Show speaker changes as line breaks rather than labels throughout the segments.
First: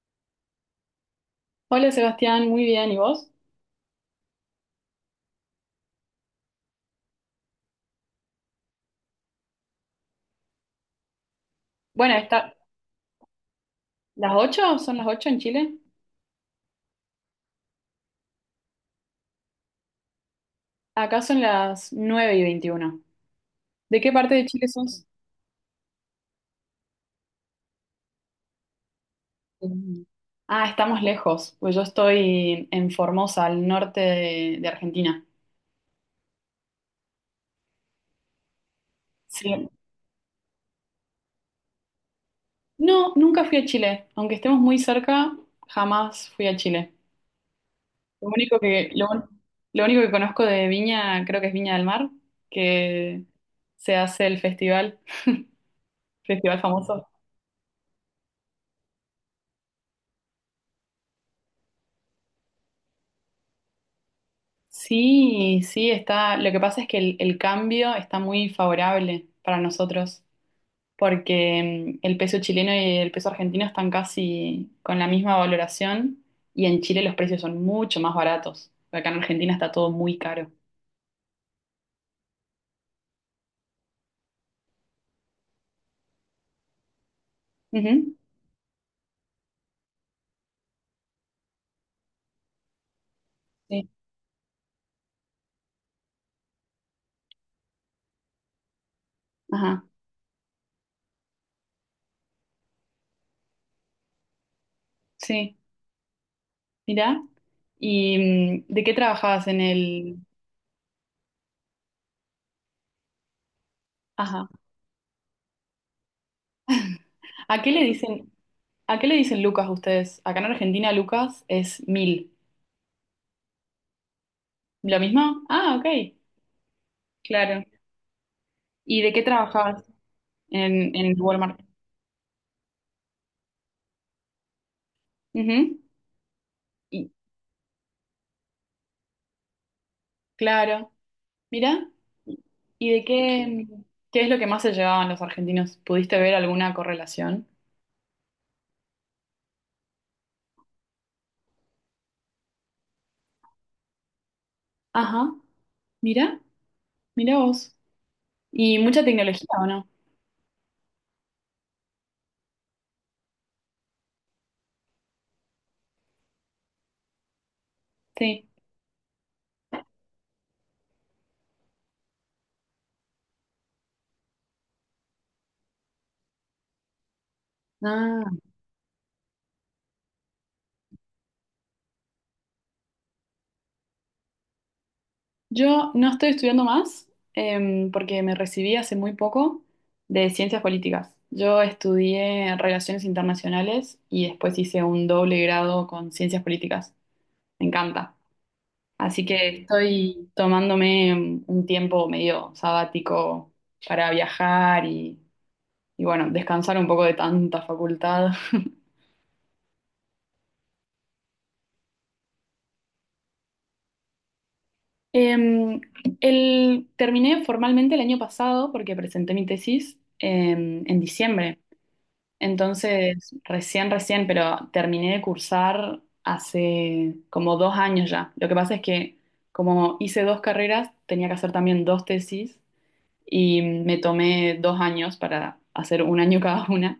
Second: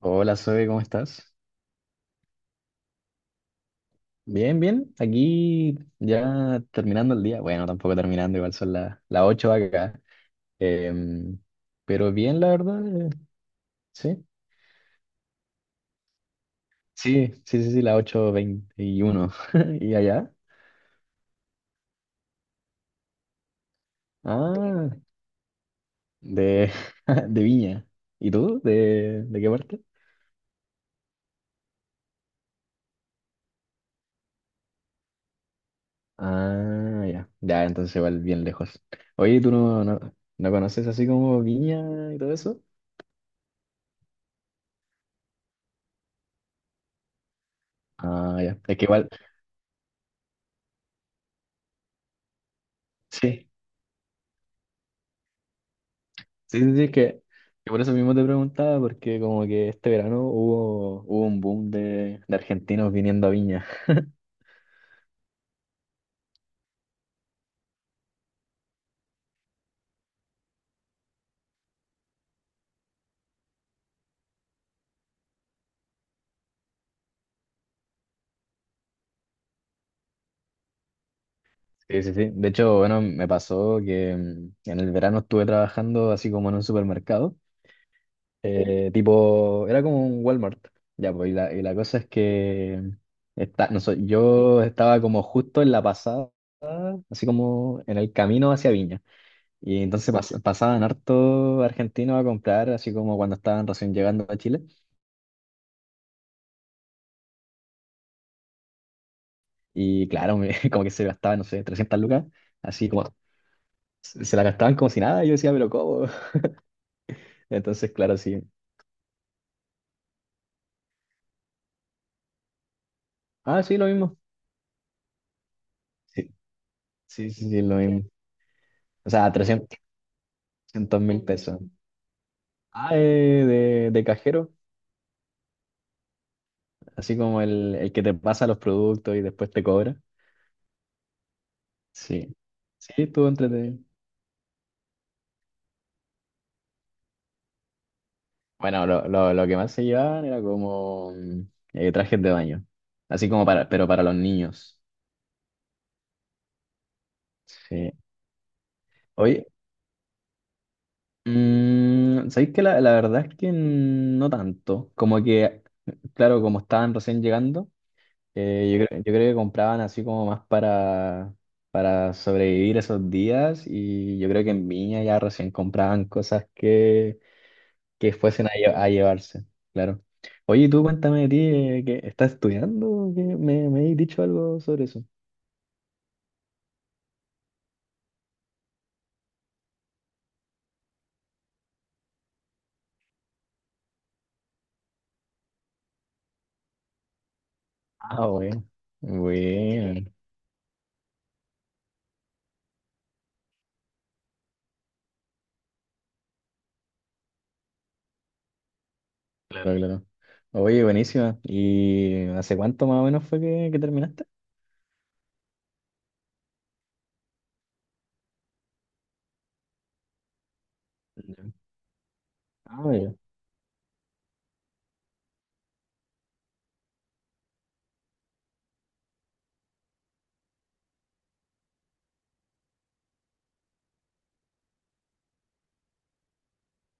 Hola, Zoe, ¿cómo estás?
Hola Sebastián, muy bien, ¿y vos?
Bien, bien. Aquí ya terminando el día. Bueno, tampoco terminando, igual son las 8 acá. Em, pero
Bueno,
bien, la verdad. Sí,
¿Son las 8 en Chile?
sí, sí, sí, sí, las 8:21 ¿Y allá?
Acá son las 9:21. ¿De qué parte de Chile
Ah,
sos?
de, de Viña. ¿Y tú? ¿De qué parte?
Mm. Ah, estamos lejos, pues yo estoy en Formosa, al norte de Argentina.
Ah, ya. Ya, entonces igual bien lejos. Oye, ¿tú
Sí.
no conoces así como Viña y todo eso?
No, nunca fui a Chile, aunque estemos muy cerca, jamás fui a Chile. Lo
Ah, ya.
único
Es que
que, lo,
igual,
un- lo único que conozco de Viña, creo que es Viña del Mar, que
sí.
se hace el festival, festival
Sí, sí, sí,
famoso.
que por eso mismo te preguntaba, porque como que este verano hubo un boom de argentinos viniendo a Viña.
Sí, sí, está. Lo que pasa es que el cambio está muy favorable para nosotros, porque el peso chileno y el peso argentino están casi con la misma valoración y en Chile los precios son mucho más baratos. Acá en Argentina está todo muy caro.
Sí, sí, sí. De hecho, bueno, me pasó que en el verano estuve trabajando así como en un supermercado,
Ujú.
tipo, era como un Walmart, ya, pues, y la cosa es que está, no
Sí,
sé, yo estaba como justo en la pasada, así como en el camino hacia Viña. Y
ajá,
entonces pasaban harto argentinos a comprar, así como cuando estaban recién llegando a Chile.
sí, mirá. ¿Y de qué trabajabas en
Y
el?
claro, como que se gastaban no sé, 300 lucas, así como se la
Ajá.
gastaban como si nada. Y yo decía, pero ¿cómo?
¿A qué le
Entonces, claro,
dicen,
sí.
a qué le dicen Lucas ustedes? Acá en Argentina Lucas es 1.000.
Ah, sí, lo mismo.
¿Lo mismo? Ah, ok,
Sí, sí, sí, sí,
claro.
lo mismo.
¿Y
O
de qué
sea, 300
trabajabas en
mil pesos.
Walmart?
Ah, de cajero,
Ujú. Y,
así como el que te pasa los productos y después te cobra.
claro, mira.
Sí,
¿Y
sí,
de
estuvo
qué,
entretenido.
Qué es lo que más se llevaban los argentinos? ¿Pudiste ver alguna correlación?
Bueno, lo que más se llevaban era como trajes de baño, así como para, pero para los niños.
Ajá, mira, mira vos.
Sí.
¿Y mucha tecnología
Oye,
o no?
Sabéis que la verdad es que no tanto. Como que, claro, como estaban recién llegando,
Sí.
yo creo que compraban así como más para sobrevivir esos días. Y yo creo que en Viña ya recién compraban cosas que
Ah,
fuesen a llevarse, claro. Oye, tú cuéntame de ti, que estás estudiando, que me has dicho algo sobre eso.
yo no estoy estudiando más porque me recibí hace muy poco de ciencias políticas. Yo estudié relaciones internacionales y después hice un doble grado con ciencias políticas. Me encanta.
Ah, bueno.
Así que
Bueno,
estoy tomándome un tiempo medio sabático para viajar y, bueno, descansar un poco de tanta facultad.
claro. Claro, claro. Oye, buenísima. ¿Y hace cuánto más o menos fue que terminaste?
Em, Terminé formalmente el año pasado porque presenté mi tesis en diciembre.
Ah, ya.
Entonces, recién, recién, pero terminé de cursar hace como 2 años ya. Lo que pasa es que como hice dos carreras, tenía que hacer también dos tesis y me tomé 2 años para hacer un año cada una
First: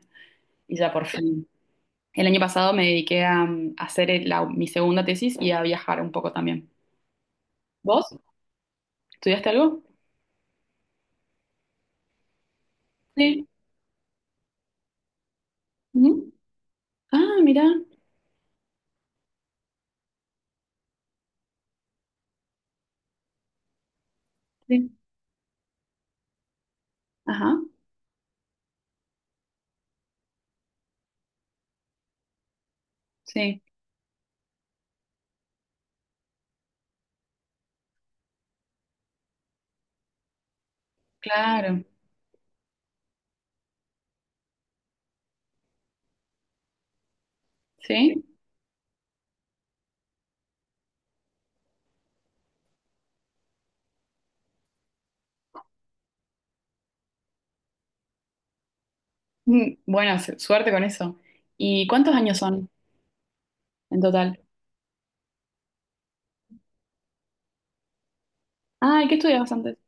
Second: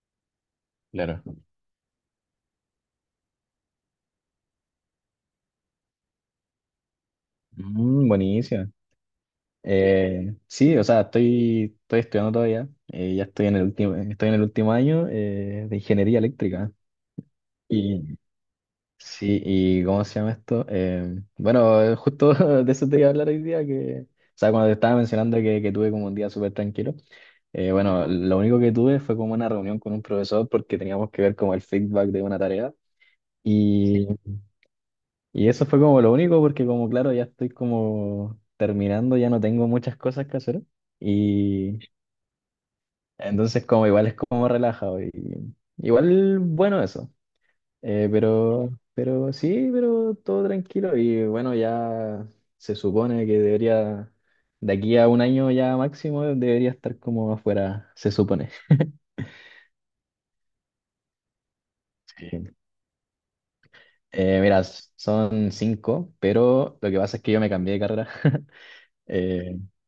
y ya por
Claro.
fin. El año pasado me dediqué a hacer mi segunda tesis y a viajar un poco también.
Mm,
¿Vos?
buenísima.
¿Estudiaste algo?
Sí, o sea, estoy estudiando todavía. Ya
Sí.
estoy en el último año de
Ujú.
ingeniería eléctrica.
Ah, mira.
Y sí, ¿y cómo se llama esto? Bueno, justo de eso te iba a hablar hoy día, que, o sea, cuando te
Sí.
estaba mencionando que tuve como un día súper tranquilo,
Ajá.
bueno, lo único que tuve fue como una reunión con un profesor porque teníamos que ver como el feedback de una tarea.
Sí.
Y, y eso fue como lo único, porque como claro, ya estoy como terminando, ya no tengo muchas cosas que hacer. Y
Claro.
entonces como igual es como relajado. Y, igual bueno eso. Eh,
Sí.
pero, pero sí, pero todo tranquilo. Y bueno, ya se supone que debería, de aquí a un año ya máximo, debería estar como afuera, se supone.
Bueno, suerte con eso. ¿Y cuántos años
Sí.
son en total?
Mira, son cinco, pero lo que pasa es que yo me cambié de carrera.
Ah, ¿y qué estudiabas antes?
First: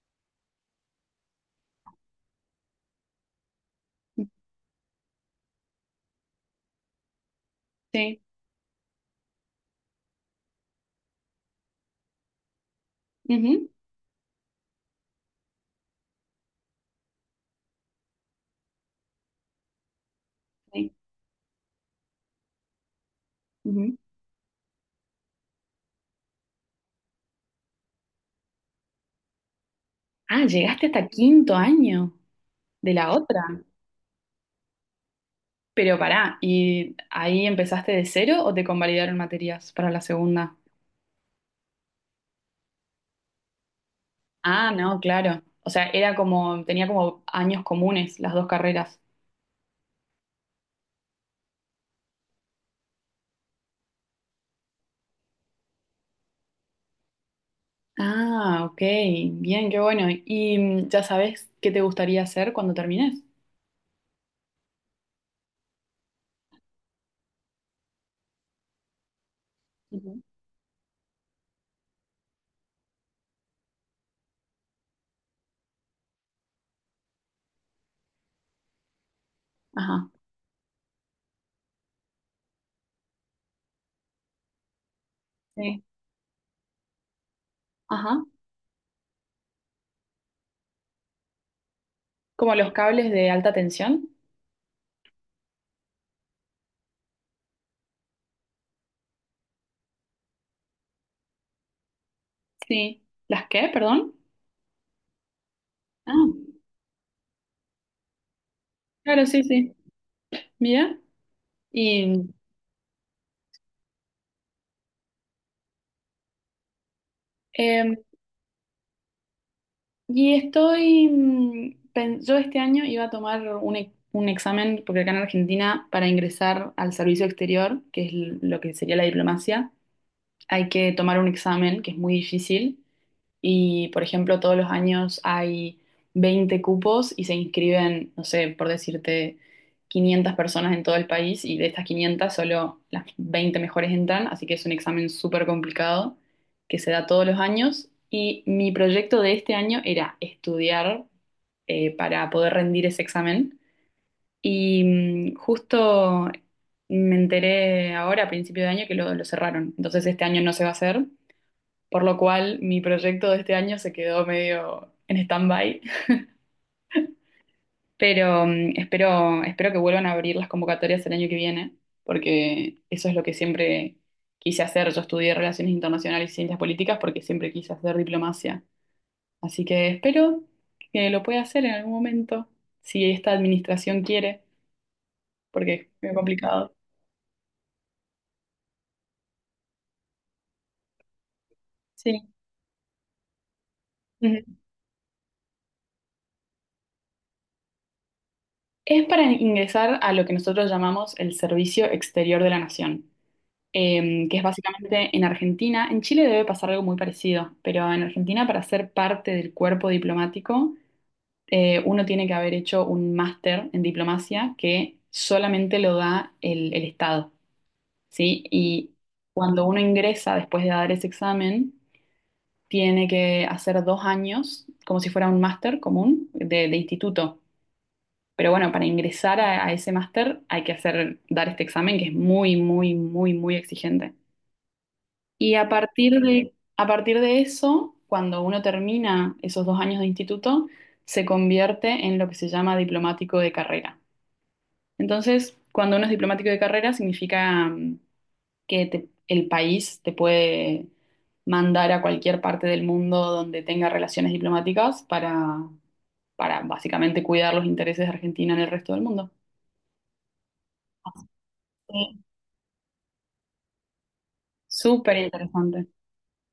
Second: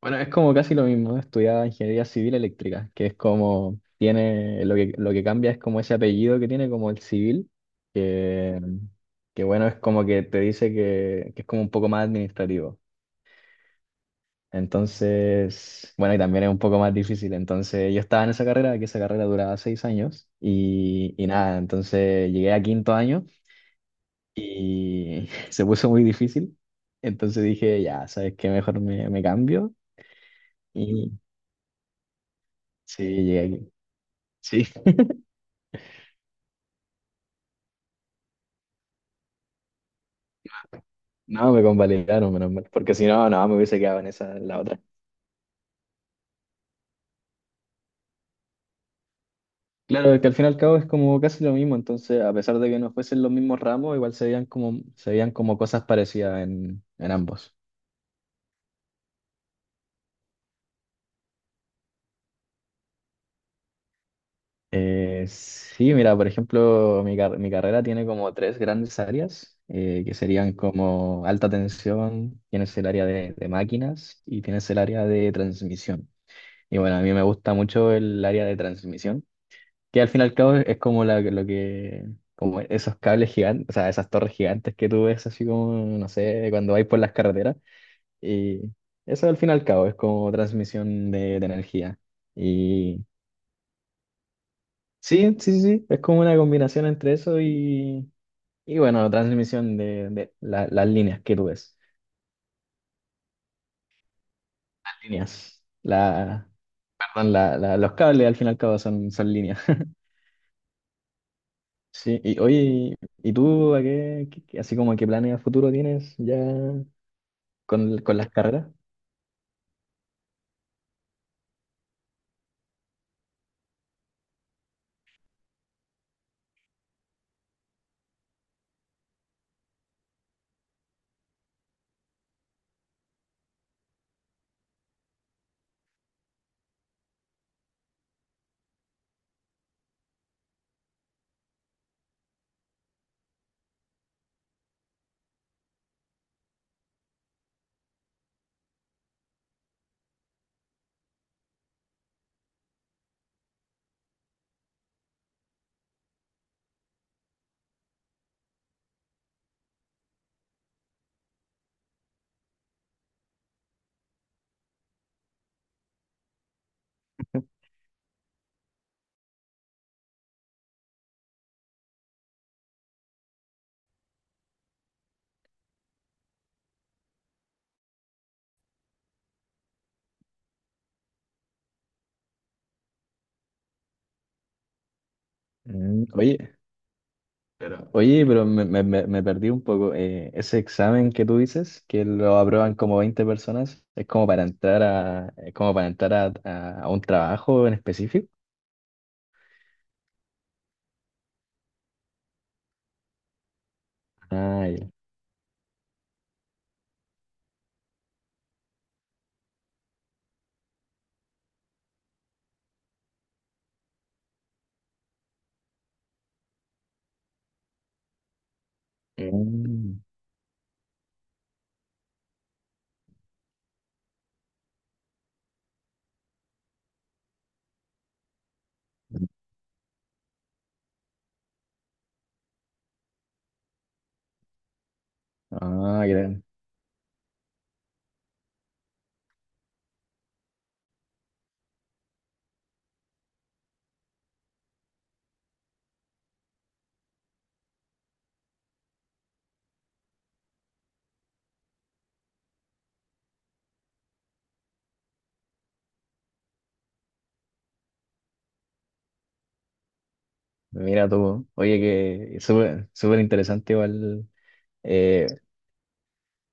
Bueno, es como casi lo mismo, estudiaba ingeniería civil eléctrica, que es como tiene, lo que cambia es como ese apellido que tiene, como el civil,
Sí.
que, que bueno, es como que te dice que es como un poco más administrativo.
Ujú.
Entonces, bueno, y también es un poco más difícil. Entonces, yo estaba en esa carrera, que esa carrera duraba 6 años,
Sí.
y nada, entonces llegué a quinto año
Ujú.
y se puso muy difícil. Entonces dije, ya, ¿sabes qué? Mejor me cambio.
Ah, llegaste hasta
Y
quinto año de
sí,
la
llegué
otra.
aquí. Sí,
Pero pará, ¿y ahí empezaste de cero o te convalidaron materias para la segunda?
no, me convalidaron, menos mal, porque si no, no, me hubiese quedado en esa, en la
Ah,
otra.
no, claro. O sea, era como, tenía como años comunes las dos carreras.
Claro, es que al fin y al cabo es como casi lo mismo, entonces a pesar de que no fuesen los mismos ramos, igual se veían como cosas parecidas en, ambos.
Ah, ok, bien, qué bueno. ¿Y ya sabes qué te gustaría hacer cuando termines?
Sí, mira, por ejemplo, mi carrera tiene como tres grandes áreas, que
Ujú.
serían como alta tensión, tienes el área de máquinas y tienes el área de transmisión. Y bueno, a mí me gusta mucho el área de transmisión, que al
Ajá,
fin y al cabo es como como esos cables gigantes, o sea, esas torres gigantes que tú ves así como,
sí,
no sé, cuando vais por las carreteras.
ajá.
Y eso al fin y al cabo es como transmisión de energía.
¿Como los
Y
cables de alta tensión?
sí, sí, sí, sí, es como una combinación entre eso y bueno, transmisión de las líneas que tú ves.
Sí. ¿Las qué, perdón?
Líneas. La,
Ah,
perdón, la, la- los cables al fin y al cabo son,
claro,
son
sí,
líneas.
sí. Mira.
Sí,
¿Y
y oye, ¿y tú a qué, qué- qué- así como a qué planes a futuro tienes ya,
em,
con las carreras?
yo este año iba a tomar un examen, porque acá en Argentina, para ingresar al servicio exterior, que es lo que sería la diplomacia, hay que tomar un examen que es muy difícil y, por ejemplo, todos los años hay 20 cupos y se inscriben, no sé, por decirte, 500 personas en todo el país y de estas 500 solo las 20 mejores entran, así que es un examen súper complicado que se da todos los años y mi proyecto de este año era estudiar para poder rendir ese examen y justo me enteré ahora a principio de año que lo cerraron, entonces este año no se va a hacer por lo cual mi proyecto de este año se quedó medio en stand-by, pero espero, espero que vuelvan a abrir las convocatorias el año que viene, porque eso es lo que siempre quise hacer. Yo estudié Relaciones Internacionales y Ciencias Políticas porque siempre quise hacer diplomacia, así que espero que lo pueda hacer en algún momento, si esta administración quiere, porque es muy
Oye,
complicado.
pero oye, pero me perdí un poco. Ese examen que tú dices, que
Sí.
lo aprueban como 20 personas,
Ujú.
es como para entrar a, a un trabajo en específico?
Es para ingresar a lo que nosotros llamamos el Servicio Exterior de la Nación. Que es
Ah, ya.
básicamente en Argentina. En Chile debe pasar algo muy parecido, pero en Argentina para ser parte del cuerpo diplomático, Uno tiene que haber hecho un máster en diplomacia que solamente lo da el Estado, ¿sí? Y cuando uno
Mm.
ingresa después de dar ese examen, tiene que hacer 2 años, como si fuera un máster común de instituto. Pero bueno, para ingresar a ese máster hay que hacer, dar este examen que es muy, muy, muy, muy exigente. Y a
Ah,
partir
gran.
de, a partir de eso, cuando uno termina esos 2 años de instituto, se convierte en lo que se llama diplomático de carrera. Entonces, cuando uno es diplomático de carrera, significa el país te puede mandar a cualquier parte del mundo donde tenga relaciones diplomáticas para básicamente cuidar los intereses de Argentina en el resto del mundo.
Mira tú. Oye,
Sí.
que súper, súper interesante igual.
Súper
Eh,
interesante.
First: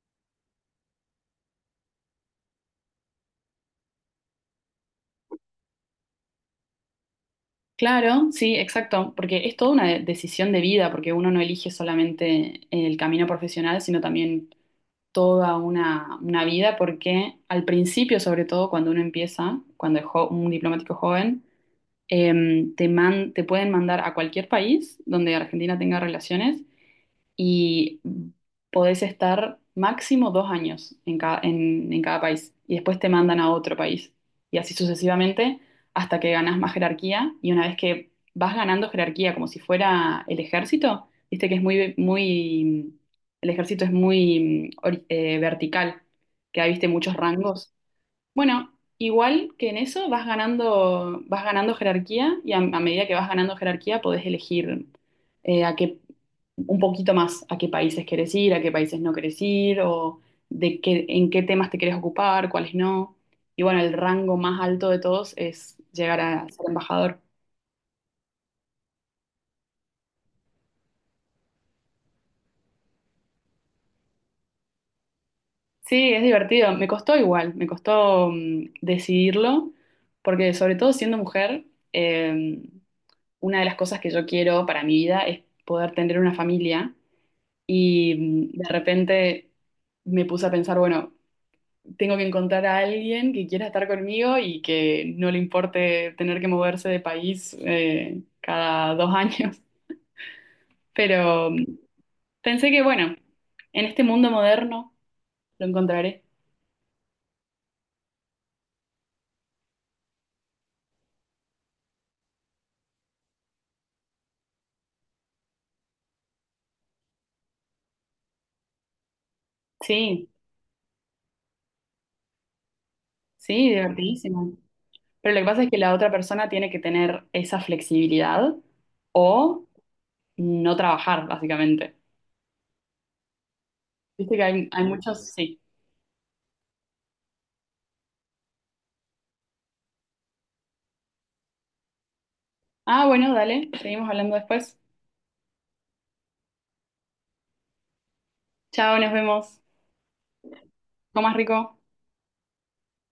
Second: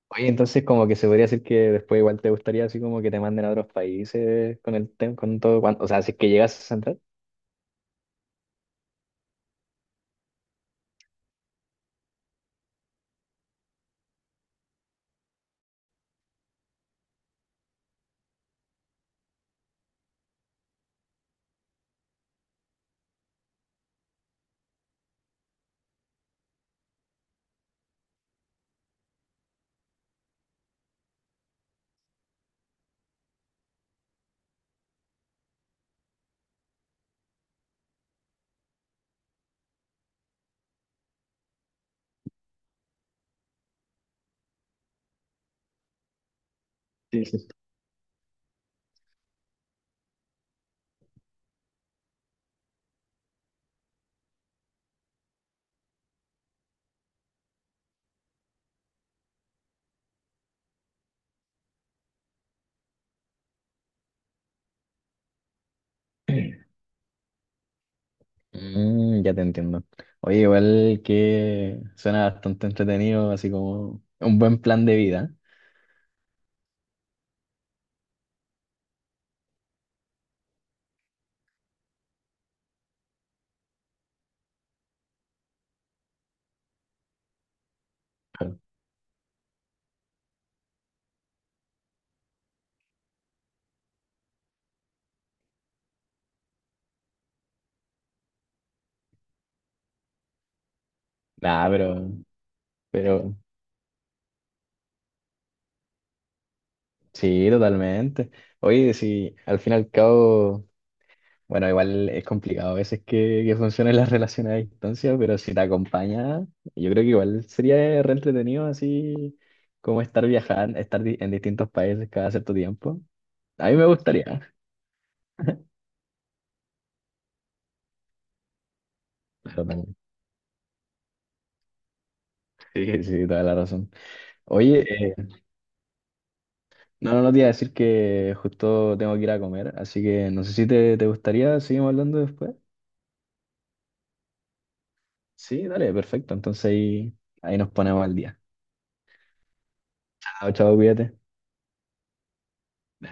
Oye, entonces como que se podría decir que después igual te gustaría así como que te manden a otros países con el tema, con todo, o sea, si es que llegas a entrar.
Claro, sí, exacto, porque es toda una decisión de vida, porque uno no elige solamente el camino profesional, sino también toda una vida, porque al principio, sobre todo cuando uno empieza, cuando es un diplomático joven, te pueden mandar a cualquier país donde Argentina tenga relaciones y podés estar máximo 2 años en cada país y después te mandan a otro país y así sucesivamente hasta que ganás más jerarquía y una vez que vas ganando jerarquía como si fuera el ejército, viste que es muy, muy, el ejército es muy vertical, que hay, viste, muchos
Sí, sí.
rangos. Bueno, igual que en eso vas ganando jerarquía y a medida que vas ganando jerarquía podés elegir eh, a qué, un poquito más a qué países querés ir, a qué países no querés ir, o en qué temas te querés ocupar, cuáles no. Y bueno, el rango más alto de todos es llegar a ser embajador.
Mm, ya te entiendo. Oye, igual que suena bastante entretenido, así como un buen plan de vida.
Sí, es divertido. Me costó igual, me costó decidirlo, porque sobre todo siendo mujer, em, una de las cosas que yo quiero para mi vida es poder tener una familia y
Claro.
de repente me puse a pensar, bueno, tengo que encontrar a alguien que quiera estar conmigo y que no le importe tener que moverse de país cada 2 años. Pero
Nah, pero,
pensé que, bueno,
pero
en este mundo moderno lo encontraré.
sí, totalmente. Oye, si al fin y al cabo, bueno, igual es complicado a veces que funcionen las relaciones a distancia, pero si te acompaña, yo creo que igual sería re entretenido así como estar
Sí,
viajando, estar en distintos países cada cierto tiempo. A
sí,
mí me
divertidísimo.
gustaría.
Pero lo que pasa es que la otra persona tiene que tener esa flexibilidad o
Totalmente.
no trabajar, básicamente.
Sí, sí, toda la razón.
Viste que hay
Oye,
muchos, sí.
no, no, no te iba a decir que justo tengo que ir a comer, así que no sé si te gustaría, seguimos hablando después.
Ah, bueno, dale, seguimos hablando después.
Sí, dale, perfecto. Entonces ahí nos ponemos al día.
Chao, nos vemos.
Chao, chao, cuídate.
Comas rico.